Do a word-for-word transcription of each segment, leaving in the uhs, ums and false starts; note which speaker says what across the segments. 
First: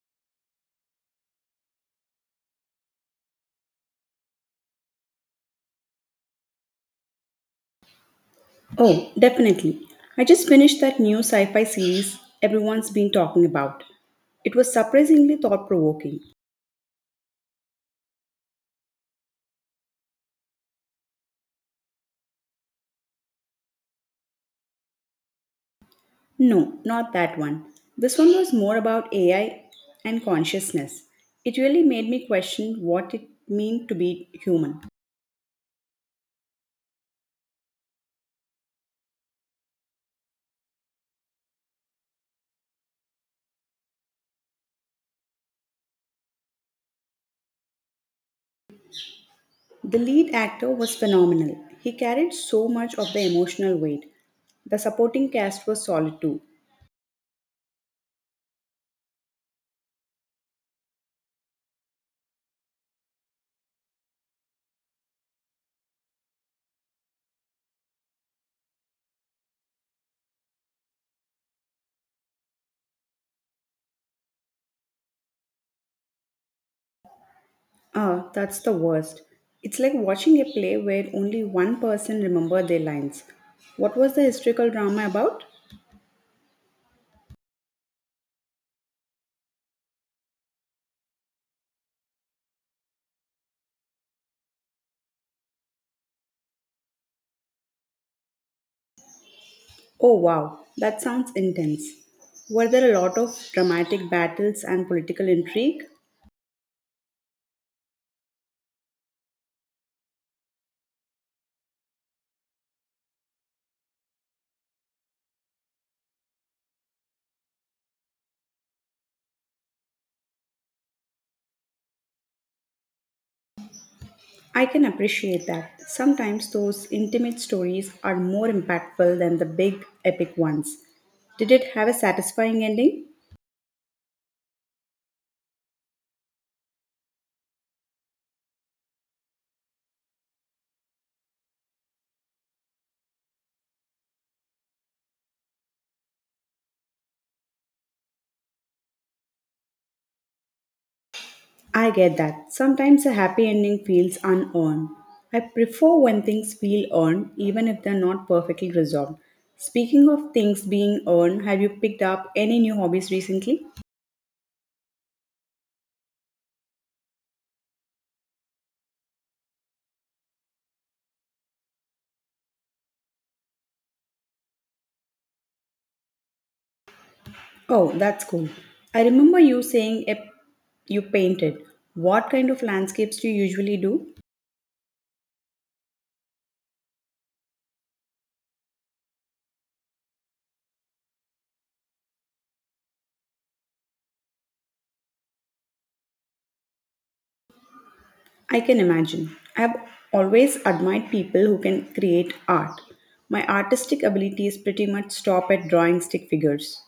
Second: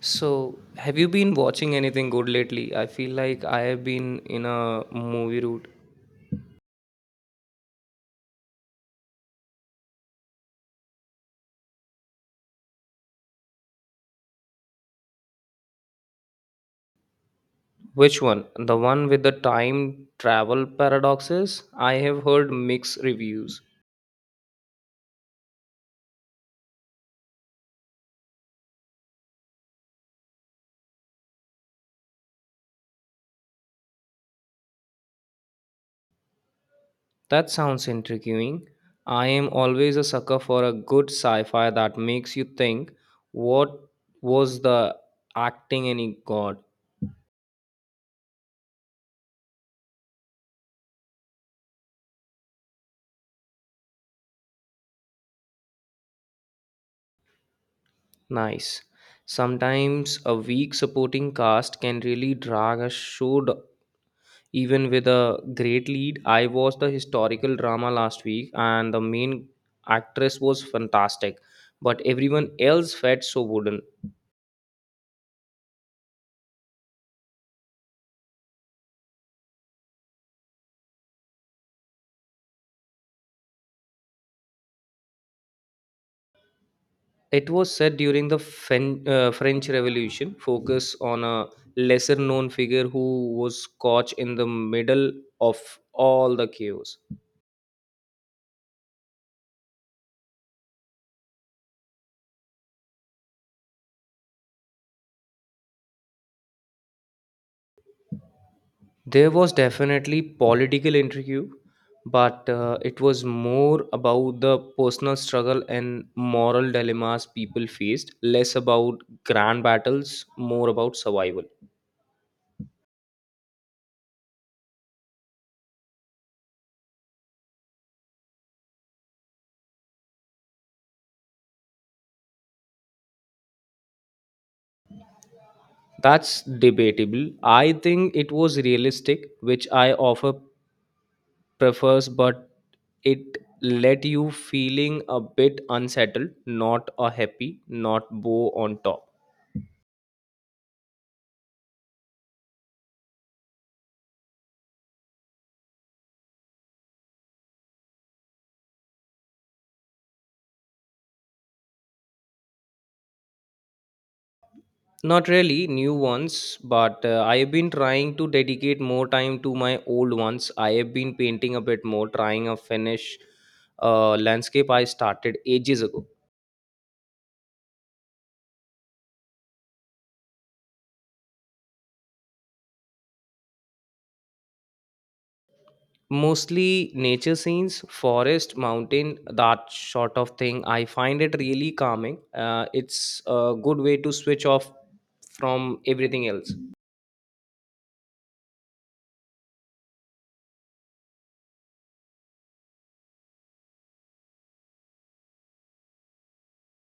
Speaker 1: So, have you been watching anything good lately? I feel like I have been in a movie route.
Speaker 2: Oh, definitely. I just finished that new sci fi series everyone's been talking about. It was surprisingly thought provoking.
Speaker 1: Which one? The one with the time travel paradoxes? I have heard mixed reviews.
Speaker 2: No, not that one. This one was more about A I and consciousness. It really made me question what it means to be human.
Speaker 1: That sounds intriguing. I am always a sucker for a good sci-fi that makes you think, what was the acting any god?
Speaker 2: The lead actor was phenomenal. He carried so much of the emotional weight. The supporting cast was solid too.
Speaker 1: Nice. Sometimes a weak supporting cast can really drag a show d- even with a great lead, I watched the historical drama last week and the main actress was fantastic, but everyone else felt so wooden.
Speaker 2: Ah, that's the worst. It's like watching a play where only one person remembered their lines. What was the historical drama about?
Speaker 1: It was set during the Fen- uh, French Revolution, focus on a lesser known figure who was caught in the middle of all the chaos.
Speaker 2: Oh wow, that sounds intense. Were there a lot of dramatic battles and political intrigue?
Speaker 1: There was definitely political intrigue, but uh, it was more about the personal struggle and moral dilemmas people faced, less about grand battles, more about survival.
Speaker 2: I can appreciate that. Sometimes those intimate stories are more impactful than the big epic ones. Did it have a satisfying ending?
Speaker 1: That's debatable. I think it was realistic, which I offer prefers, but it let you feeling a bit unsettled, not a happy, not bow on top.
Speaker 2: I get that. Sometimes a happy ending feels unearned. I prefer when things feel earned, even if they're not perfectly resolved. Speaking of things being earned, have you picked up any new hobbies recently?
Speaker 1: Not really new ones, but uh, I have been trying to dedicate more time to my old ones. I have been painting a bit more, trying a finish uh, landscape I started ages ago.
Speaker 2: Oh, that's cool. I remember you saying a- you painted. What kind of landscapes do you usually do?
Speaker 1: Mostly nature scenes, forest, mountain, that sort of thing. I find it really calming. Uh, it's a good way to switch off from everything else.
Speaker 2: I can imagine. I've always admired people who can create art. My artistic abilities pretty much stop at drawing stick figures.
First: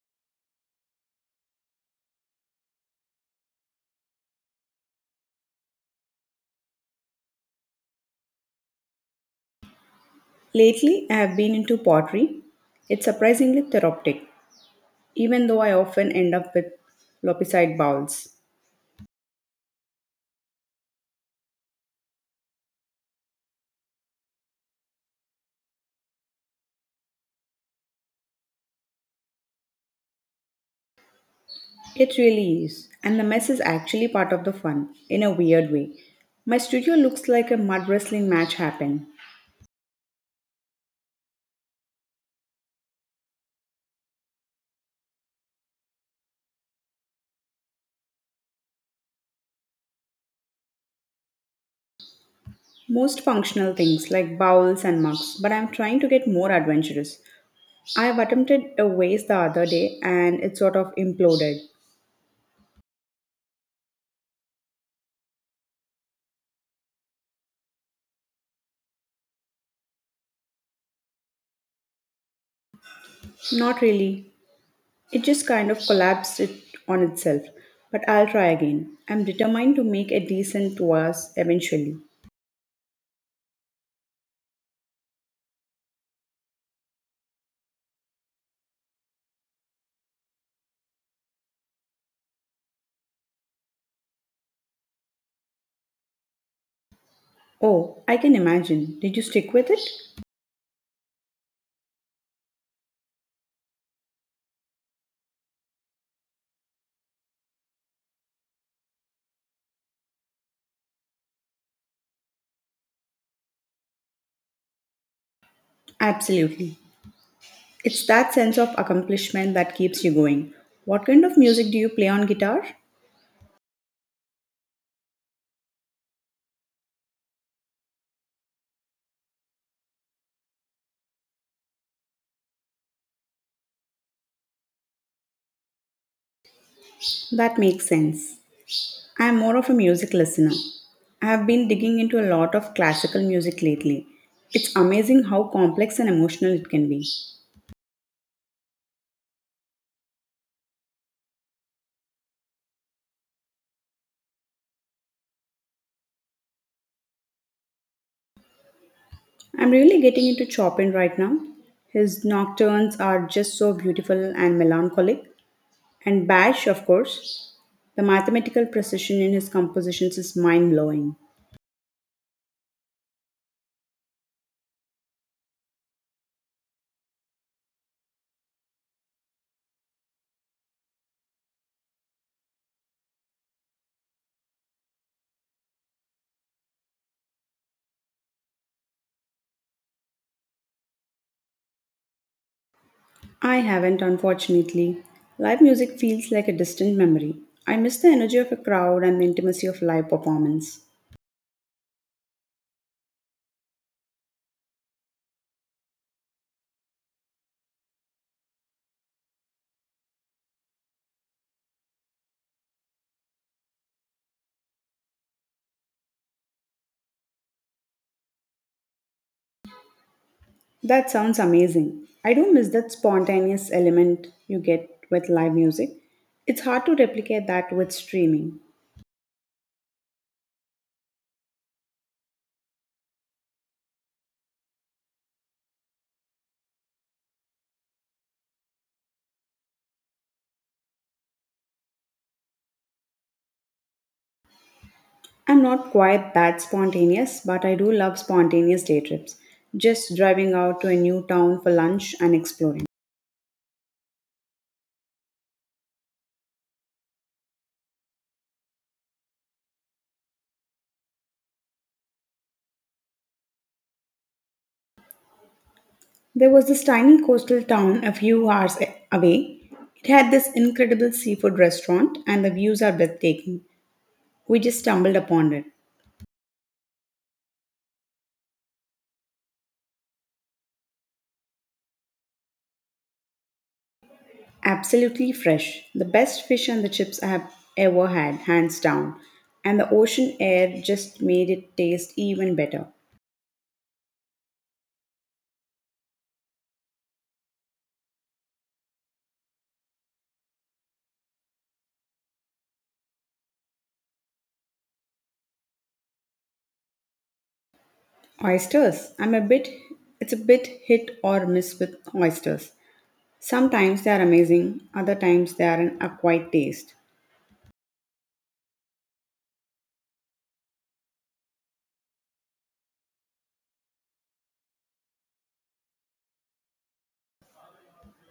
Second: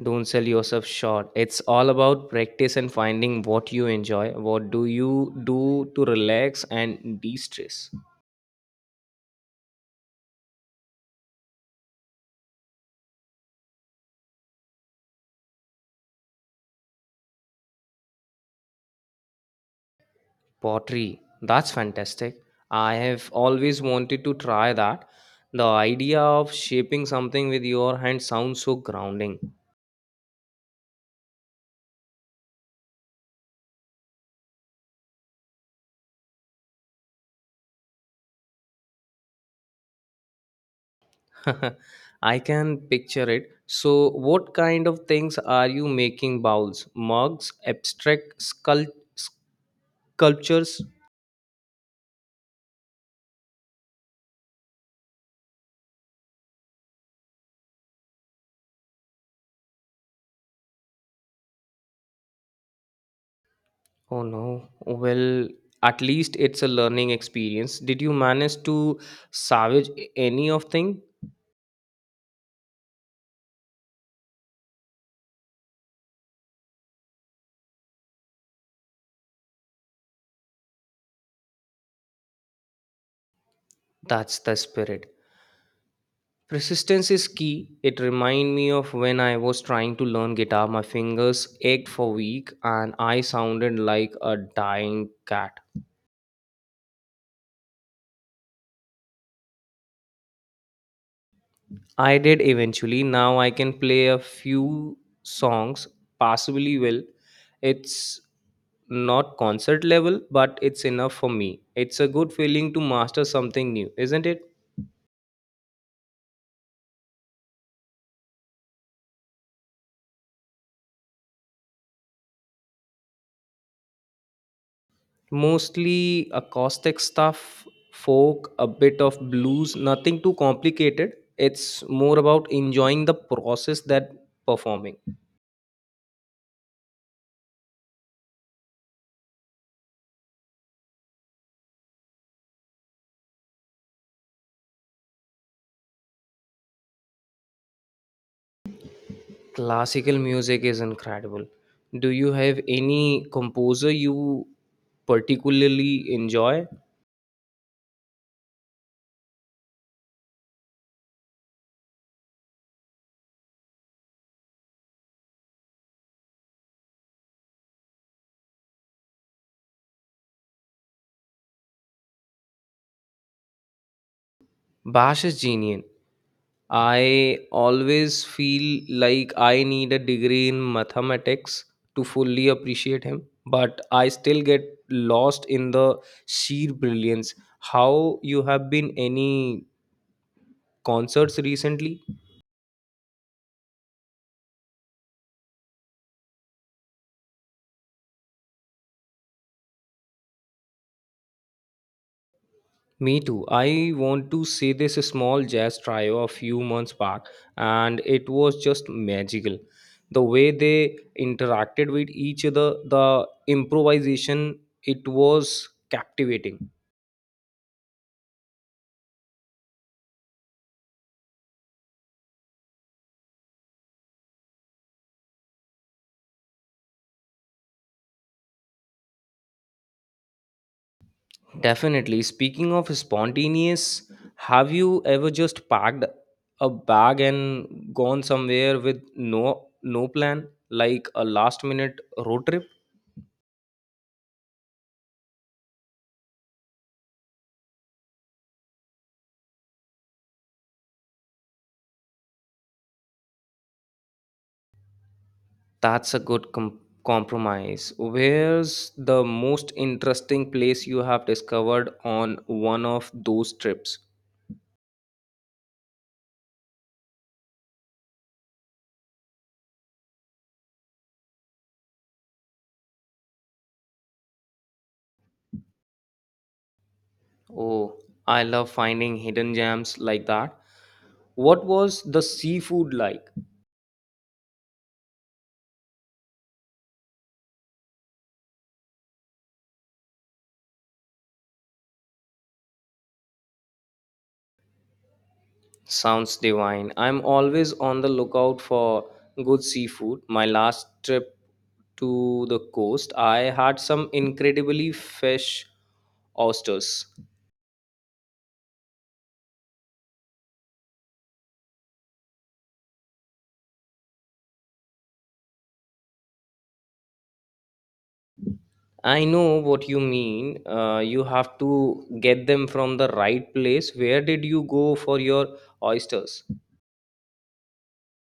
Speaker 1: Don't sell yourself short. It's all about practice and finding what you enjoy. What do you do to relax and de stress?
Speaker 2: Lately, I have been into pottery. It's surprisingly therapeutic, even though I often end up with lopsided bowls.
Speaker 1: Pottery. That's fantastic. I have always wanted to try that. The idea of shaping something with your hand sounds so grounding.
Speaker 2: It really is, and the mess is actually part of the fun, in a weird way. My studio looks like a mud wrestling match happened.
Speaker 1: I can picture it. So, what kind of things are you making bowls, mugs, abstract sculpt- sculptures?
Speaker 2: Most functional things like bowls and mugs, but I'm trying to get more adventurous. I've attempted a vase the other day and it sort of imploded.
Speaker 1: Oh no. Well, at least it's a learning experience. Did you manage to salvage any of thing?
Speaker 2: Not really, it just kind of collapsed it on itself. But I'll try again. I'm determined to make a decent vase eventually.
Speaker 1: That's the spirit. Persistence is key. It remind me of when I was trying to learn guitar. My fingers ached for week and I sounded like a dying cat.
Speaker 2: Oh, I can imagine. Did you stick with it?
Speaker 1: I did eventually. Now I can play a few songs passably well. It's not concert level, but it's enough for me. It's a good feeling to master something new, isn't it?
Speaker 2: Absolutely. It's that sense of accomplishment that keeps you going. What kind of music do you play on guitar?
Speaker 1: Mostly acoustic stuff, folk, a bit of blues, nothing too complicated. It's more about enjoying the process that performing.
Speaker 2: That makes sense. I am more of a music listener. I have been digging into a lot of classical music lately. It's amazing how complex and emotional it can be.
Speaker 1: Classical music is incredible. Do you have any composer you particularly enjoy?
Speaker 2: I'm really getting into Chopin right now. His nocturnes are just so beautiful and melancholic. And Bach, of course, the mathematical precision in his compositions is mind blowing.
Speaker 1: Bash is genius. I always feel like I need a degree in mathematics to fully appreciate him, but I still get lost in the sheer brilliance. How you have been any concerts recently?
Speaker 2: I haven't, unfortunately. Live music feels like a distant memory. I miss the energy of a crowd and the intimacy of live performance.
Speaker 1: Me too. I want to see this small jazz trio a few months back, and it was just magical. The way they interacted with each other, the improvisation, it was captivating.
Speaker 2: That sounds amazing. I do miss that spontaneous element you get with live music. It's hard to replicate that with streaming.
Speaker 1: Definitely. Speaking of spontaneous, have you ever just packed a bag and gone somewhere with no no plan, like a last minute road trip?
Speaker 2: I'm not quite that spontaneous, but I do love spontaneous day trips. Just driving out to a new town for lunch and exploring.
Speaker 1: That's a good com- compromise. Where's the most interesting place you have discovered on one of those trips?
Speaker 2: There was this tiny coastal town a few hours a- away. It had this incredible seafood restaurant, and the views are breathtaking. We just stumbled upon it.
Speaker 1: Oh, I love finding hidden gems like that. What was the seafood like?
Speaker 2: Absolutely fresh. The best fish and the chips I have ever had, hands down. And the ocean air just made it taste even better.
Speaker 1: Sounds divine. I'm always on the lookout for good seafood. My last trip to the coast, I had some incredibly fresh oysters.
Speaker 2: Oysters. I'm a bit, it's a bit hit or miss with oysters. Sometimes they are amazing, other times they are an acquired taste.
Speaker 1: I know what you mean. Uh, you have to get them from the right place. Where did you go for your oysters?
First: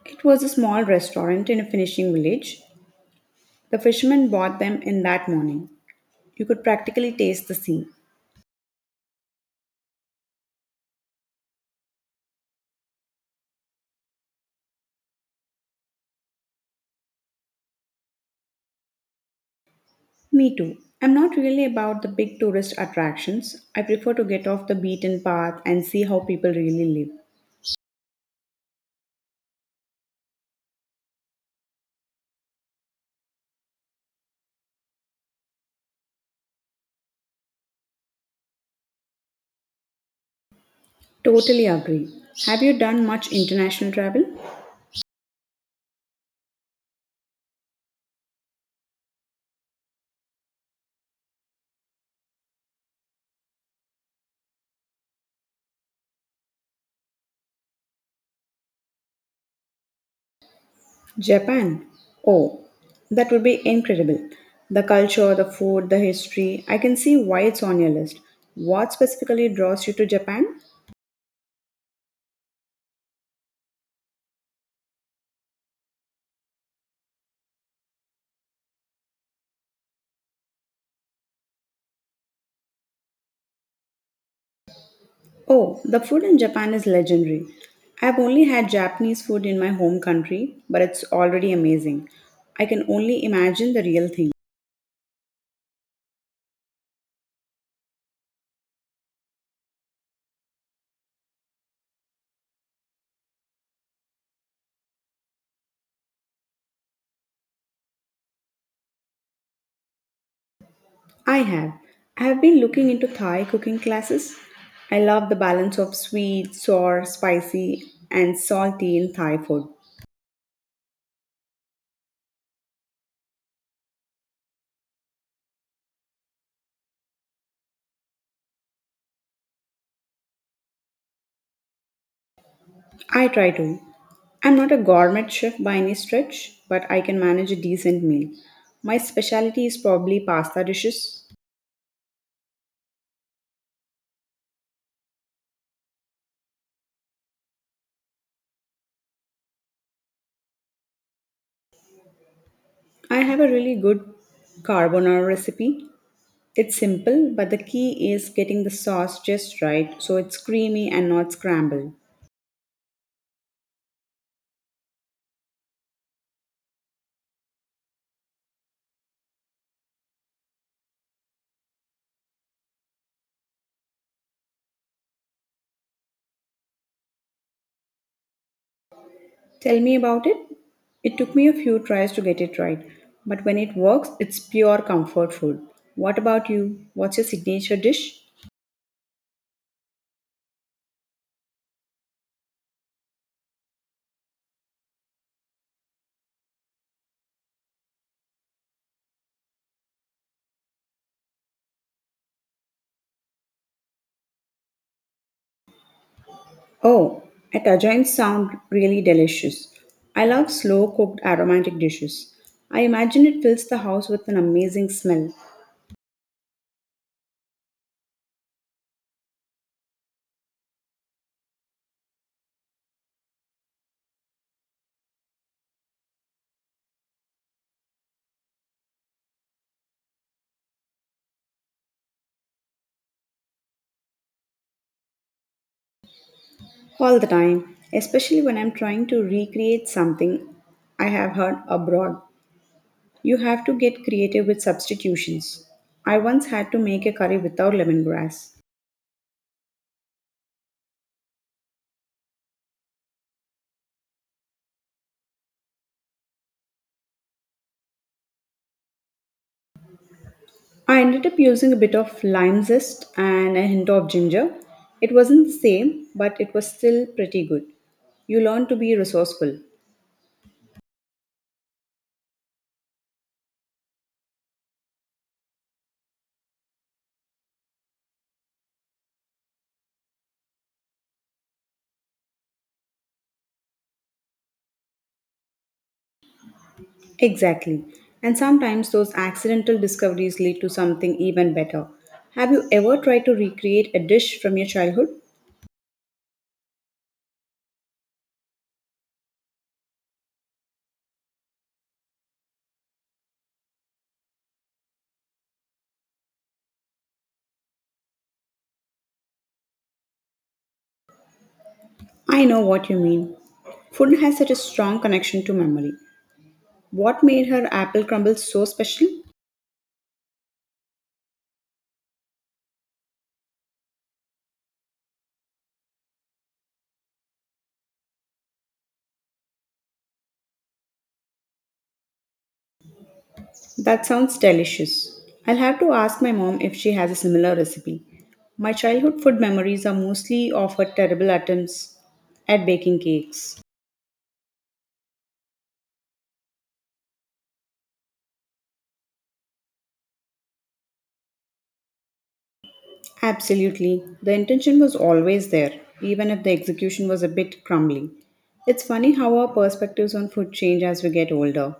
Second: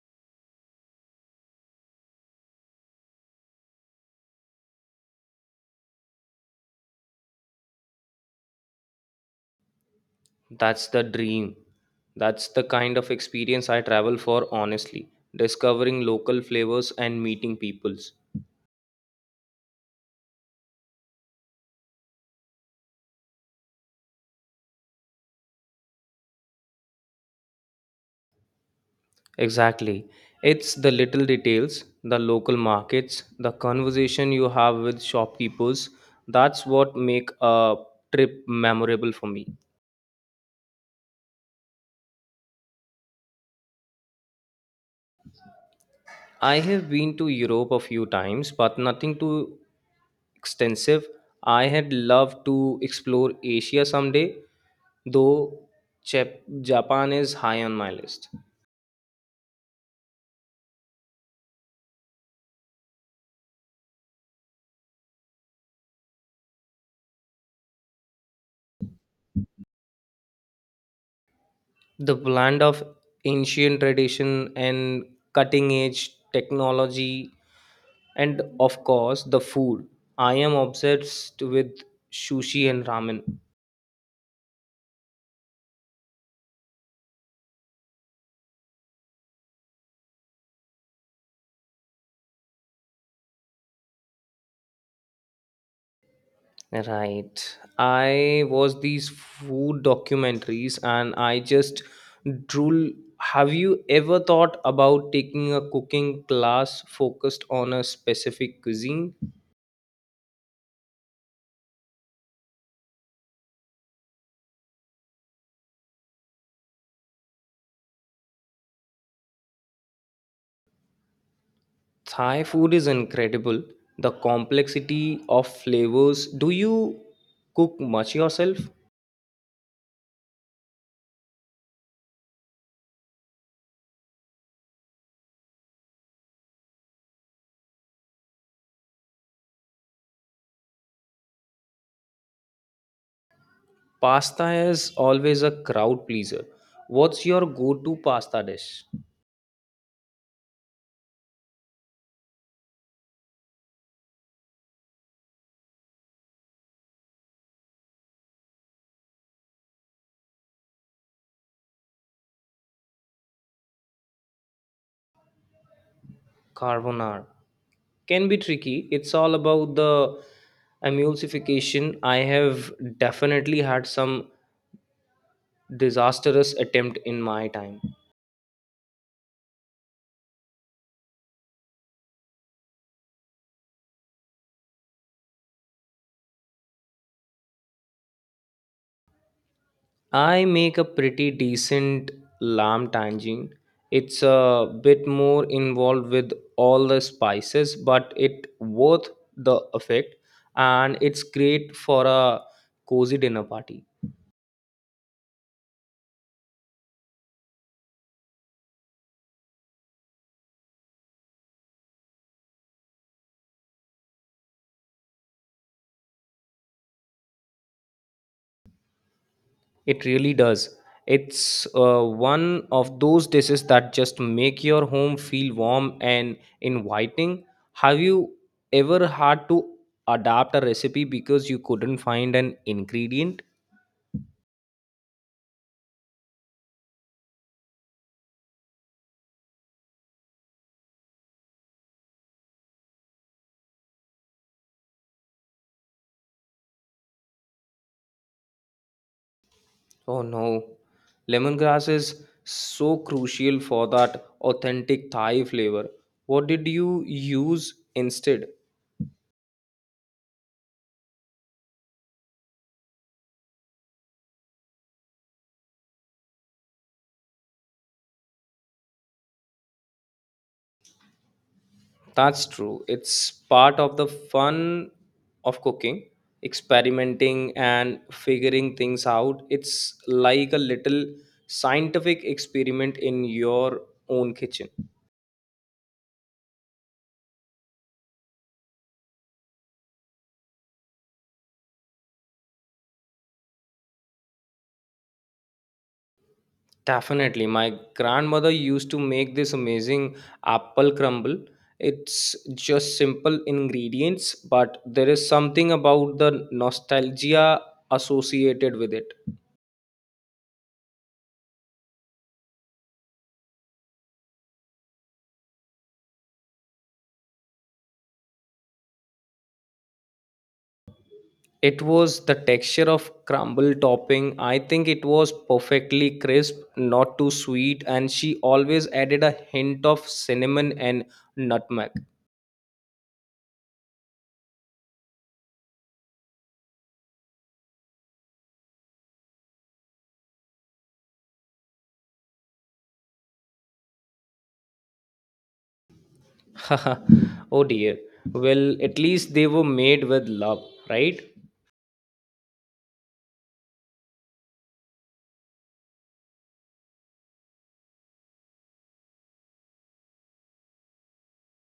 Speaker 2: It was a small restaurant in a fishing village. The fishermen bought them in that morning. You could practically taste the sea.
Speaker 1: That's the dream. That's the kind of experience I travel for, honestly. Discovering local flavors and meeting peoples.
Speaker 2: Me too. I'm not really about the big tourist attractions. I prefer to get off the beaten path and see how people really live.
Speaker 1: Exactly. It's the little details, the local markets, the conversation you have with shopkeepers. That's what make a trip memorable for me.
Speaker 2: Totally agree. Have you done much international travel?
Speaker 1: I have been to Europe a few times, but nothing too extensive. I had loved to explore Asia someday, though Jap- Japan is high on my list.
Speaker 2: Japan. Oh, that would be incredible. The culture, the food, the history. I can see why it's on your list. What specifically draws you to Japan?
Speaker 1: The blend of ancient tradition and cutting edge technology. And of course, the food. I am obsessed with sushi and ramen.
Speaker 2: Oh, the food in Japan is legendary. I've only had Japanese food in my home country, but it's already amazing. I can only imagine the real thing.
Speaker 1: Right. I watch these food documentaries and I just drool. Have you ever thought about taking a cooking class focused on a specific cuisine?
Speaker 2: I have. I have been looking into Thai cooking classes. I love the balance of sweet, sour, spicy, and salty in Thai food.
Speaker 1: Thai food is incredible. The complexity of flavors. Do you cook much yourself?
Speaker 2: I try to. I'm not a gourmet chef by any stretch, but I can manage a decent meal. My specialty is probably pasta dishes.
Speaker 1: Pasta is always a crowd pleaser. What's your go to pasta dish?
Speaker 2: I have a really good carbonara recipe. It's simple, but the key is getting the sauce just right so it's creamy and not scrambled.
Speaker 1: Carbonara. Can be tricky. It's all about the emulsification. I have definitely had some disastrous attempt in my time.
Speaker 2: Tell me about it. It took me a few tries to get it right, but when it works, it's pure comfort food. What about you? What's your signature dish?
Speaker 1: I make a pretty decent lamb tangine. It's a bit more involved with all the spices, but it worth the effect and it's great for a cozy dinner party.
Speaker 2: Oh, at Ajayans sound really delicious. I love slow cooked aromatic dishes. I imagine it fills the house with an amazing smell
Speaker 1: It really does. It's uh, one of those dishes that just make your home feel warm and inviting. Have you ever had to adapt a recipe because you couldn't find an ingredient?
Speaker 2: all the time, especially when I'm trying to recreate something I have heard abroad. You have to get creative with substitutions. I once had to make a curry without lemongrass.
Speaker 1: Oh no. Lemongrass is so crucial for that authentic Thai flavor. What did you use instead?
Speaker 2: I ended up using a bit of lime zest and a hint of ginger. It wasn't the same, but it was still pretty good. You learn to be resourceful.
Speaker 1: That's true. It's part of the fun of cooking, experimenting and figuring things out. It's like a little scientific experiment in your own kitchen.
Speaker 2: Exactly. And sometimes those accidental discoveries lead to something even better. Have you ever tried to recreate a dish from your childhood?
Speaker 1: Definitely. My grandmother used to make this amazing apple crumble. It's just simple ingredients, but there is something about the nostalgia associated with it.
Speaker 2: I know what you mean. Food has such a strong connection to memory. What made her apple crumble so special?
Speaker 1: It was the texture of crumble topping. I think it was perfectly crisp, not too sweet, and she always added a hint of cinnamon and nutmeg.
Speaker 2: That sounds delicious. I'll have to ask my mom if she has a similar recipe. My childhood food memories are mostly of her terrible attempts at baking cakes.
Speaker 1: Oh dear. Well, at least they were made with love, right?
Speaker 2: Absolutely. The intention was always there, even if the execution was a bit crumbly. It's funny how our perspectives on food change as we get older.